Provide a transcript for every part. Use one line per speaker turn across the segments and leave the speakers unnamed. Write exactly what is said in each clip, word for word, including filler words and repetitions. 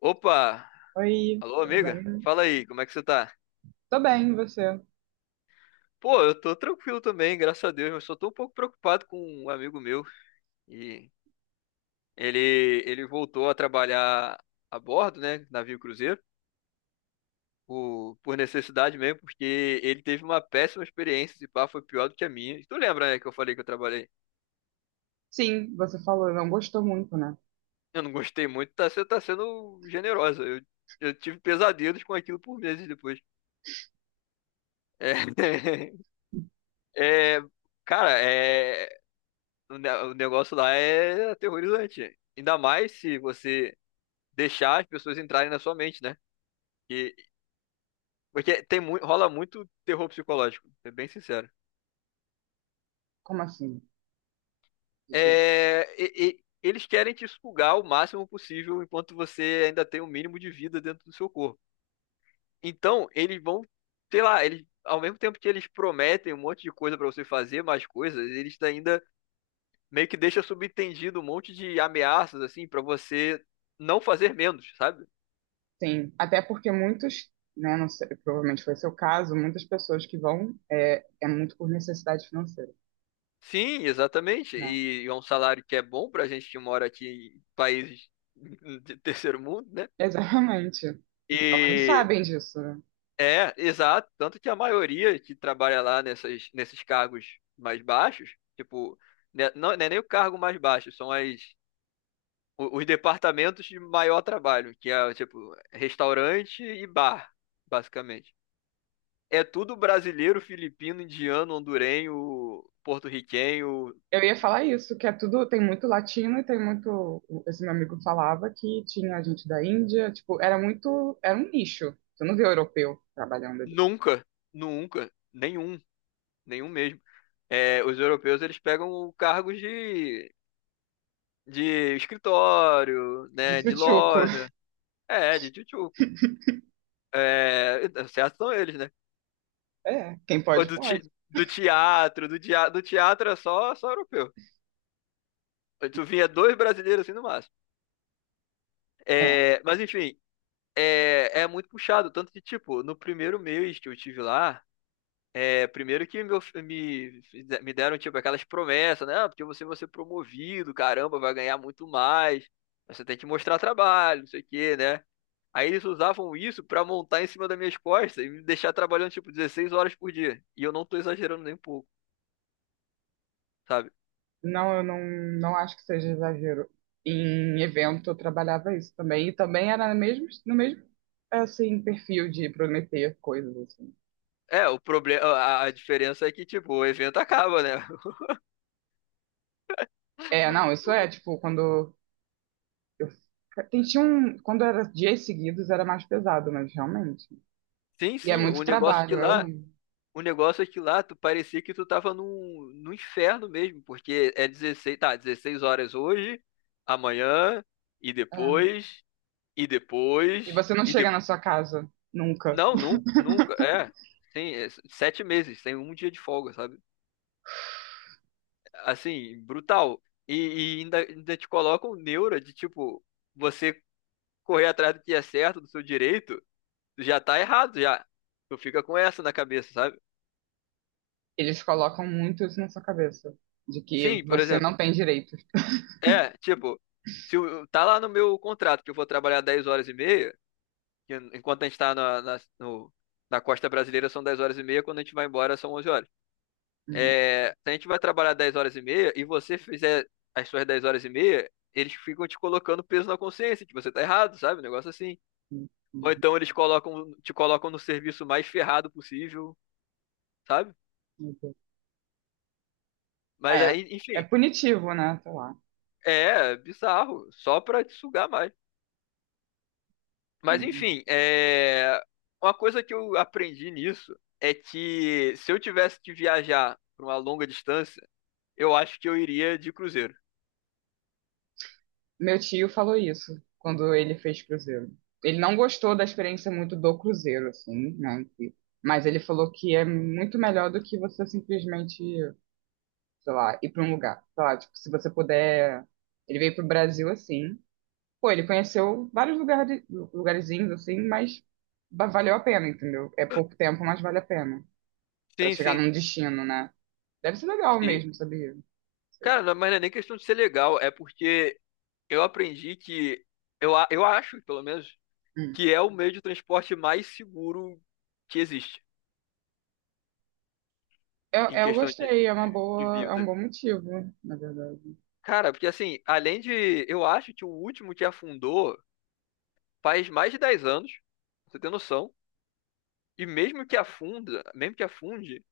Opa!
Oi,
Alô,
tudo
amiga?
bem?
Fala aí, como é que você tá?
Tô bem, e você?
Pô, eu tô tranquilo também, graças a Deus, mas só tô um pouco preocupado com um amigo meu. E ele, ele voltou a trabalhar a bordo, né? Navio cruzeiro, por, por necessidade mesmo, porque ele teve uma péssima experiência, esse pá, foi pior do que a minha. Tu lembra, né, que eu falei que eu trabalhei?
Sim, você falou, não gostou muito, né?
Eu não gostei muito, tá, você tá sendo generosa. Eu, eu tive pesadelos com aquilo por meses depois. É, é, cara, é. O ne- o negócio lá é aterrorizante. Ainda mais se você deixar as pessoas entrarem na sua mente, né? E, Porque tem muito, rola muito terror psicológico, é bem sincero.
Como assim? Deixa eu-
É, e- e- eles querem te sugar o máximo possível enquanto você ainda tem o mínimo de vida dentro do seu corpo. Então, eles vão, sei lá, eles, ao mesmo tempo que eles prometem um monte de coisa pra você fazer, mais coisas, eles ainda meio que deixam subentendido um monte de ameaças, assim, pra você não fazer menos, sabe?
Sim, até porque muitos, né, não sei, provavelmente foi seu caso, muitas pessoas que vão é, é muito por necessidade financeira,
Sim, exatamente.
né?
E é um salário que é bom para a gente que mora aqui em países de terceiro mundo, né?
Exatamente. Então, eles
E
sabem disso, né?
é, exato. Tanto que a maioria que trabalha lá nessas, nesses cargos mais baixos, tipo, né, não, não é nem o cargo mais baixo, são as, o- os departamentos de maior trabalho, que é, tipo, restaurante e bar, basicamente. É tudo brasileiro, filipino, indiano, hondurenho, porto-riquenho.
Eu ia falar isso, que é tudo, tem muito latino e tem muito, esse meu amigo falava que tinha gente da Índia, tipo, era muito, era um nicho. Você não vê europeu trabalhando ali.
Nunca, nunca, nenhum nenhum mesmo. É, os europeus eles pegam cargos de, de, escritório,
De
né, de
tchutchuco.
loja, é, de tchutchuco. É, certo são eles, né?
É, quem
Ou
pode,
do, te-
pode.
do teatro, do, dia- do teatro é só, só europeu. Tu vinha dois brasileiros assim no máximo.
É.
É, mas enfim, é, é muito puxado. Tanto que, tipo, no primeiro mês que eu estive lá, é, primeiro que meu- me, me deram, tipo, aquelas promessas, né? Ah, porque você vai ser promovido, caramba, vai ganhar muito mais. Mas você tem que mostrar trabalho, não sei o quê, né? Aí eles usavam isso pra montar em cima das minhas costas e me deixar trabalhando, tipo, dezesseis horas por dia. E eu não tô exagerando nem um pouco, sabe?
Não, eu não, Não acho que seja exagero. Em evento eu trabalhava isso também, e também era no mesmo, no mesmo assim, perfil de prometer coisas assim.
É, o problema, a, a diferença é que, tipo, o evento acaba, né?
É, não, isso é tipo quando eu tem- tinha um, quando era dias seguidos era mais pesado, mas realmente.
Sim,
E é
sim, o
muito
negócio que
trabalho, é
lá
horrível.
o negócio é que lá tu parecia que tu tava num, num inferno mesmo, porque é dezesseis tá, dezesseis horas hoje, amanhã, e
É.
depois, e
E
depois,
você não
e
chega
depois.
na sua casa nunca.
Não, nunca, nunca, é. Sim, é sete meses, tem um dia de folga, sabe? Assim, brutal. E, e ainda, ainda te colocam neura de tipo, você correr atrás do que é certo, do seu direito, tu já tá errado, já. Tu fica com essa na cabeça, sabe?
Eles colocam muito isso na sua cabeça, de que
Sim, por
você
exemplo,
não tem direitos.
é, tipo, se o- tá lá no meu contrato que eu vou trabalhar dez horas e meia, que enquanto a gente tá na, na, no- na costa brasileira são dez horas e meia, quando a gente vai embora são onze horas.
Uhum,
É, se a gente vai trabalhar dez horas e meia e você fizer as suas dez horas e meia, eles ficam te colocando peso na consciência, que você tá errado, sabe? Um negócio assim.
uhum,
Ou
uhum.
então eles colocam, te colocam no serviço mais ferrado possível, sabe?
Uhum.
Mas
É,
aí,
é
enfim,
punitivo, né? Sei lá.
é bizarro, só pra te sugar mais. Mas
Uhum.
enfim, é... uma coisa que eu aprendi nisso é que se eu tivesse que viajar para uma longa distância, eu acho que eu iria de cruzeiro.
Meu tio falou isso quando ele fez cruzeiro. Ele não gostou da experiência muito do cruzeiro, assim, né? Em si. Mas ele falou que é muito melhor do que você simplesmente, sei lá, ir para um lugar. Sei lá, tipo, se você puder. Ele veio pro Brasil assim. Pô, ele conheceu vários lugares, lugarzinhos assim, mas va- valeu a pena, entendeu? É pouco tempo, mas vale a pena para
Sim,
chegar
sim,
num destino, né? Deve ser legal
sim.
mesmo, sabia? Não sei.
Cara, não- mas não é nem questão de ser legal, é porque eu aprendi que, eu, a- eu acho, pelo menos,
Hum.
que é o meio de transporte mais seguro que existe
Eu,
em
eu
questão de,
gostei, é uma
de, de
boa, é um
vida.
bom motivo, na verdade.
Cara, porque assim, além de. Eu acho que o último que afundou faz mais de dez anos, pra você tem noção. E mesmo que afunda, mesmo que afunde,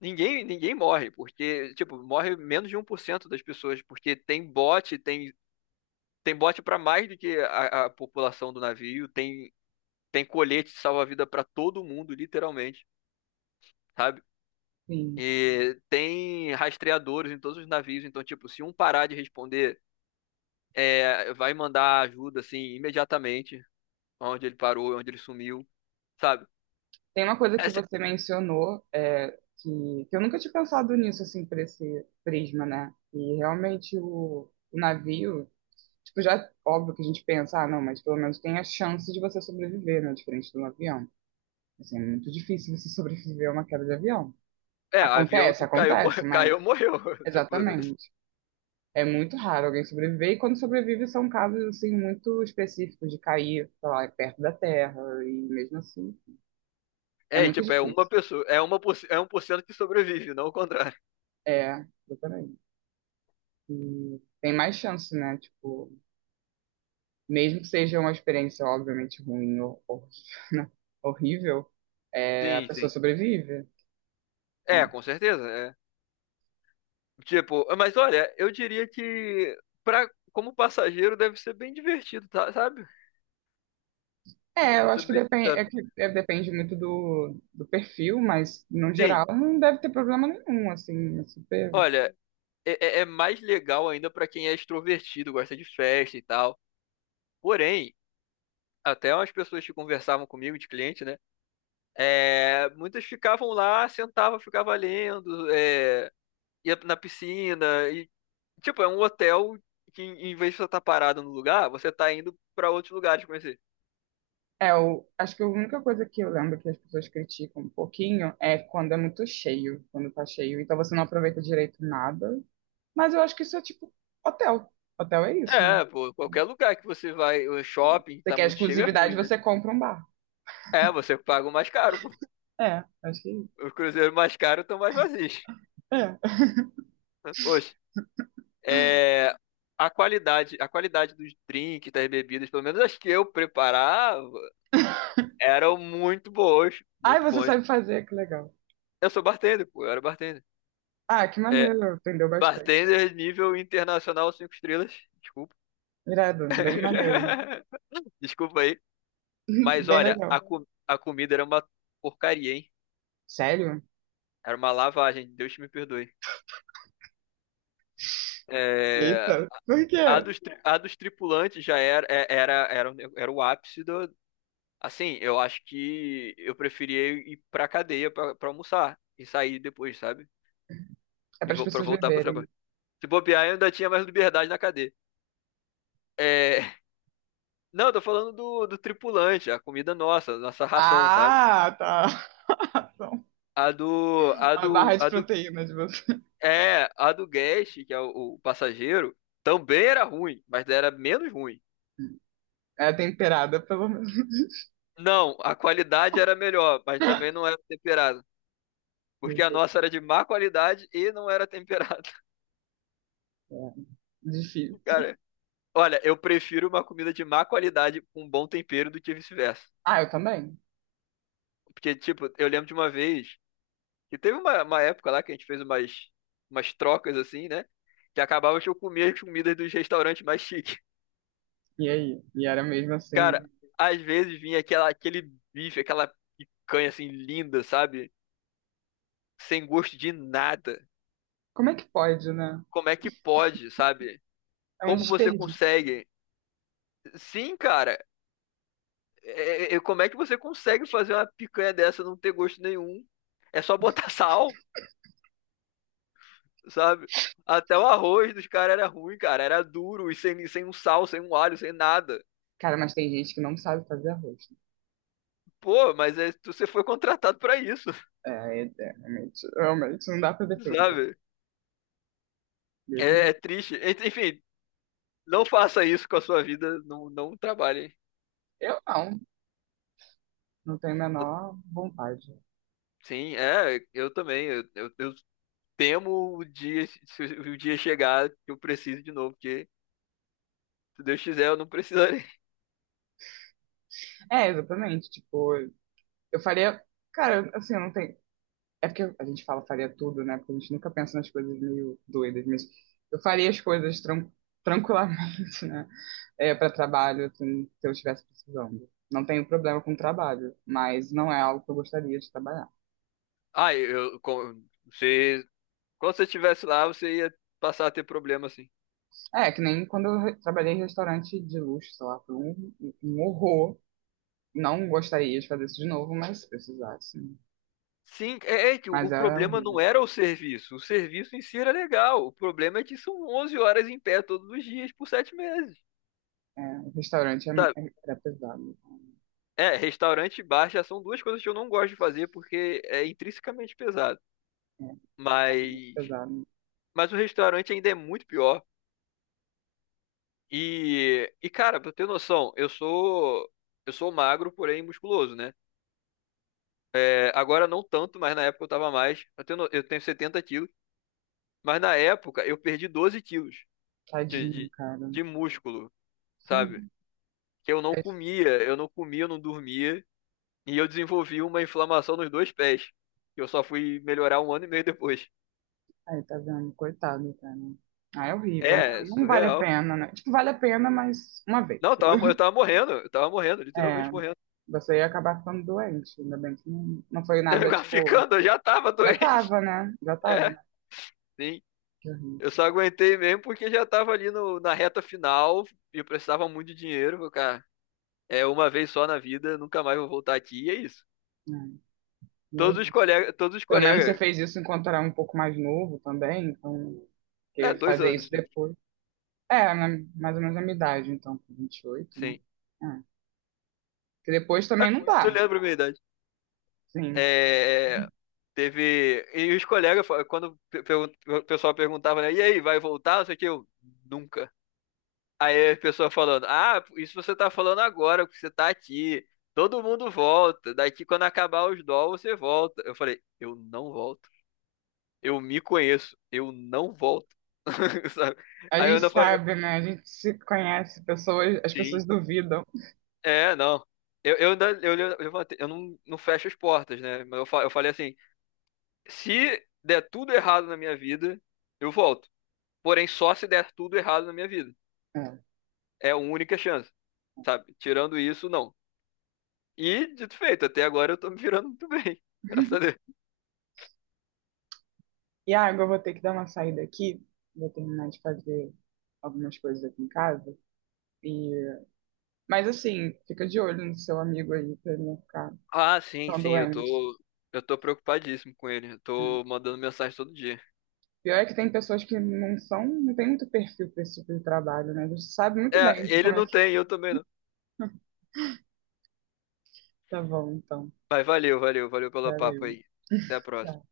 ninguém, ninguém morre, porque, tipo, morre menos de um por cento das pessoas, porque tem bote, tem, tem bote para mais do que a, a população do navio, tem, tem colete de salva-vida para todo mundo, literalmente, sabe?
Sim.
E tem rastreadores em todos os navios, então, tipo, se um parar de responder, é, vai mandar ajuda, assim, imediatamente, onde ele parou, onde ele sumiu, sabe?
Tem uma coisa
É,
que
se-
você mencionou, é, que, que eu nunca tinha pensado nisso, assim, por esse prisma, né? E realmente o, o navio, tipo, já óbvio que a gente pensa, ah, não, mas pelo menos tem a chance de você sobreviver, né? Diferente de um avião. Assim, é muito difícil você sobreviver a uma queda de avião.
é, avião,
Acontece,
tu caiu,
acontece,
morreu,
mas
caiu, morreu. Tipo,
exatamente. É muito raro alguém sobreviver, e quando sobrevive são casos, assim, muito específicos de cair, sei lá, perto da terra, e mesmo assim, é
é, e,
muito
tipo, é uma
difícil.
pessoa, é uma por, é um por cento que sobrevive, não o contrário.
É, exatamente. E tem mais chance, né? Tipo, mesmo que seja uma experiência obviamente ruim ou ou- horrível, é, a
Sim,
pessoa
sim.
sobrevive.
É,
Né?
com certeza, é. Tipo, mas olha, eu diria que para como passageiro deve ser bem divertido, tá, sabe?
É, eu
Pra ser
acho que
bem
depende,
sincero.
é que é, depende muito do, do perfil, mas no
Sim,
geral não deve ter problema nenhum, assim, é super.
olha, é, é- é mais legal ainda para quem é extrovertido, gosta de festa e tal. Porém, até umas pessoas que conversavam comigo, de cliente, né? É, muitas ficavam lá, sentavam, ficavam lendo, é, ia na piscina, e tipo, é um hotel que em em vez de você estar parado no lugar, você tá indo pra outros lugares conhecer.
É, eu acho que a única coisa que eu lembro que as pessoas criticam um pouquinho é quando é muito cheio, quando tá cheio, então você não aproveita direito nada. Mas eu acho que isso é tipo hotel. Hotel é isso, né?
É, pô, qualquer lugar que você vai, o shopping
Você
tá
quer
muito cheio é
exclusividade,
ruim, né?
você compra um bar.
É, você paga o mais caro, pô.
É, acho que.
Os cruzeiros mais caros estão mais vazios.
É.
Oxe, é, a qualidade, a qualidade, dos drinks, das bebidas, pelo menos as que eu preparava, eram muito boas,
Ai,
muito
você
bons.
sabe fazer, que legal.
Eu sou bartender, pô, eu era bartender.
Ah, que
É,
maneiro, aprendeu bastante.
bartender nível internacional cinco estrelas, desculpa.
Irado, bem maneiro.
Desculpa aí. Mas
Bem
olha,
legal.
a, co- a comida era uma porcaria, hein?
Sério?
Era uma lavagem, Deus me perdoe. É,
Eita, por
a
quê?
dos, tri- a dos tripulantes já era, é- era, era, o ne- era o ápice do. Assim, eu acho que eu preferia ir pra cadeia pra, pra almoçar e sair depois, sabe?
É
E
para as
vou, pra
pessoas
voltar pro
beberem.
trabalho. Se bobear, eu ainda tinha mais liberdade na cadeia. É, não, eu tô falando do, do tripulante, a comida nossa, nossa ração, sabe?
Ah, tá. Então,
A do, a
a barra
do,
de
a do
proteína de você
É, a do Guest, que é o, o passageiro, também era ruim, mas era menos ruim.
é temperada, pelo menos.
Não, a qualidade era melhor, mas também não era temperada.
Meu
Porque a nossa
Deus,
era de má qualidade e não era temperada.
é difícil.
Cara, olha, eu prefiro uma comida de má qualidade com um bom tempero do que vice-versa.
Ah, eu também.
Porque, tipo, eu lembro de uma vez que teve uma, uma época lá que a gente fez umas, umas trocas assim, né? Que acabava que eu comia as comidas dos restaurantes mais chiques.
E aí? E era mesmo assim.
Cara, às vezes vinha aquela, aquele bife, aquela picanha assim linda, sabe? Sem gosto de nada.
Como é que pode, né?
Como é que pode, sabe?
É um
Como você
desperdício.
consegue? Sim, cara. É- é- é, como é que você consegue fazer uma picanha dessa não ter gosto nenhum? É só botar sal, sabe? Até o arroz dos caras era ruim, cara. Era duro e sem, sem um sal, sem um alho, sem nada.
Cara, mas tem gente que não sabe fazer arroz.
Pô, mas é- você foi contratado pra isso,
É, é, realmente, realmente não dá pra defender.
sabe?
Deus
É,
me...
é triste. Ent- Enfim, não faça isso com a sua vida, não, não trabalhe.
Eu não, não tenho a
Eu-
menor vontade.
Sim, é, eu também. Eu, eu, eu temo o dia, se o dia chegar que eu preciso de novo, porque se Deus quiser, eu não precisarei.
É, exatamente, tipo, eu faria, cara, assim, eu não tenho, é porque a gente fala faria tudo, né? Porque a gente nunca pensa nas coisas meio doidas, mas eu faria as coisas tran tranquilamente, né? É, para trabalho, assim, se eu estivesse precisando. Não tenho problema com trabalho, mas não é algo que eu gostaria de trabalhar.
Ah, eu, com- você, quando você estivesse lá, você ia passar a ter problema, assim.
É, que nem quando eu re- trabalhei em restaurante de luxo, sei lá, foi um, um horror. Não gostaria de fazer isso de novo, mas se precisasse.
Sim, é, é que o,
Mas
o
é
problema não
horrível.
era o serviço. O serviço em si era legal. O problema é que são onze horas em pé todos os dias por sete meses.
É, o restaurante é,
Sabe?
é- era pesado.
É, restaurante e bar já são duas coisas que eu não gosto de fazer porque é intrinsecamente pesado.
É, é muito
Mas,
pesado.
mas o restaurante ainda é muito pior. E, e cara, pra ter noção, eu sou eu sou magro, porém musculoso, né? É, agora não tanto, mas na época eu tava mais. Eu tenho, no- eu tenho 70 quilos, mas na época eu perdi doze quilos de,
Tadinho,
de,
cara.
de músculo, sabe?
Sim.
Que eu não
É,
comia, eu não comia, eu não dormia, e eu desenvolvi uma inflamação nos dois pés, que eu só fui melhorar um ano e meio depois.
aí, tá vendo? Coitado, cara. Ah, é horrível, né?
É,
Não vale a
surreal.
pena, né? Tipo, vale a pena, mas uma vez.
Não, eu tava, eu tava morrendo, eu tava morrendo,
É,
literalmente morrendo.
você ia acabar ficando doente. Ainda bem que não, não foi nada,
Eu
tipo...
Ficando, eu já tava
Já
doente.
tava, né? Já tava,
É,
né?
sim.
Que horrível.
Eu só aguentei mesmo porque já tava ali no, na reta final e eu precisava muito de dinheiro, falei, cara. É uma vez só na vida, nunca mais vou voltar aqui, e é isso.
É, e é
Todos os
isso.
colegas, todos os
Pelo menos
colegas,
você fez isso enquanto era um pouco mais novo também, então,
é,
porque
dois
fazer
anos,
isso
tipo,
depois. É, né, mais ou menos a minha idade, então, com vinte e oito, né?
sim.
É. Que depois
Ah,
também não
tu
dá,
lembra a minha idade?
sim.
É, teve, e os colegas, fa- quando pe- pergun- o pessoal perguntava, né, e aí, vai voltar? Não sei o que, eu, nunca. Aí a pessoa falando, ah, isso você tá falando agora, porque você tá aqui. Todo mundo volta. Daqui quando acabar os dó, você volta. Eu falei, eu não volto. Eu me conheço. Eu não volto. Sabe?
A
Aí eu
gente
ainda falei,
sabe, né? A gente se conhece, pessoas, as
sim,
pessoas duvidam.
é, não. Eu, eu ainda eu, le- eu levantei, eu não, não fecho as portas, né? Mas eu, fa- eu falei assim, se der tudo errado na minha vida, eu volto. Porém, só se der tudo errado na minha vida.
É.
É a única chance, sabe? Tirando isso, não. E, dito e feito, até agora eu tô me virando muito bem. Graças a Deus.
E ah, agora eu vou ter que dar uma saída aqui, vou terminar de fazer algumas coisas aqui em casa. E... Mas assim, fica de olho no seu amigo aí pra ele não ficar
Ah, sim,
tão
sim, eu
doente.
tô. Eu tô preocupadíssimo com ele. Eu
Né.
tô mandando mensagem todo dia.
Pior é que tem pessoas que não são, não tem muito perfil para esse tipo de trabalho, né? Eles sabem muito
É,
bem
ele
como é
não
que
tem, eu também não.
tá bom, então.
Mas valeu, valeu, valeu pelo papo
Valeu.
aí. Até a
Tchau.
próxima.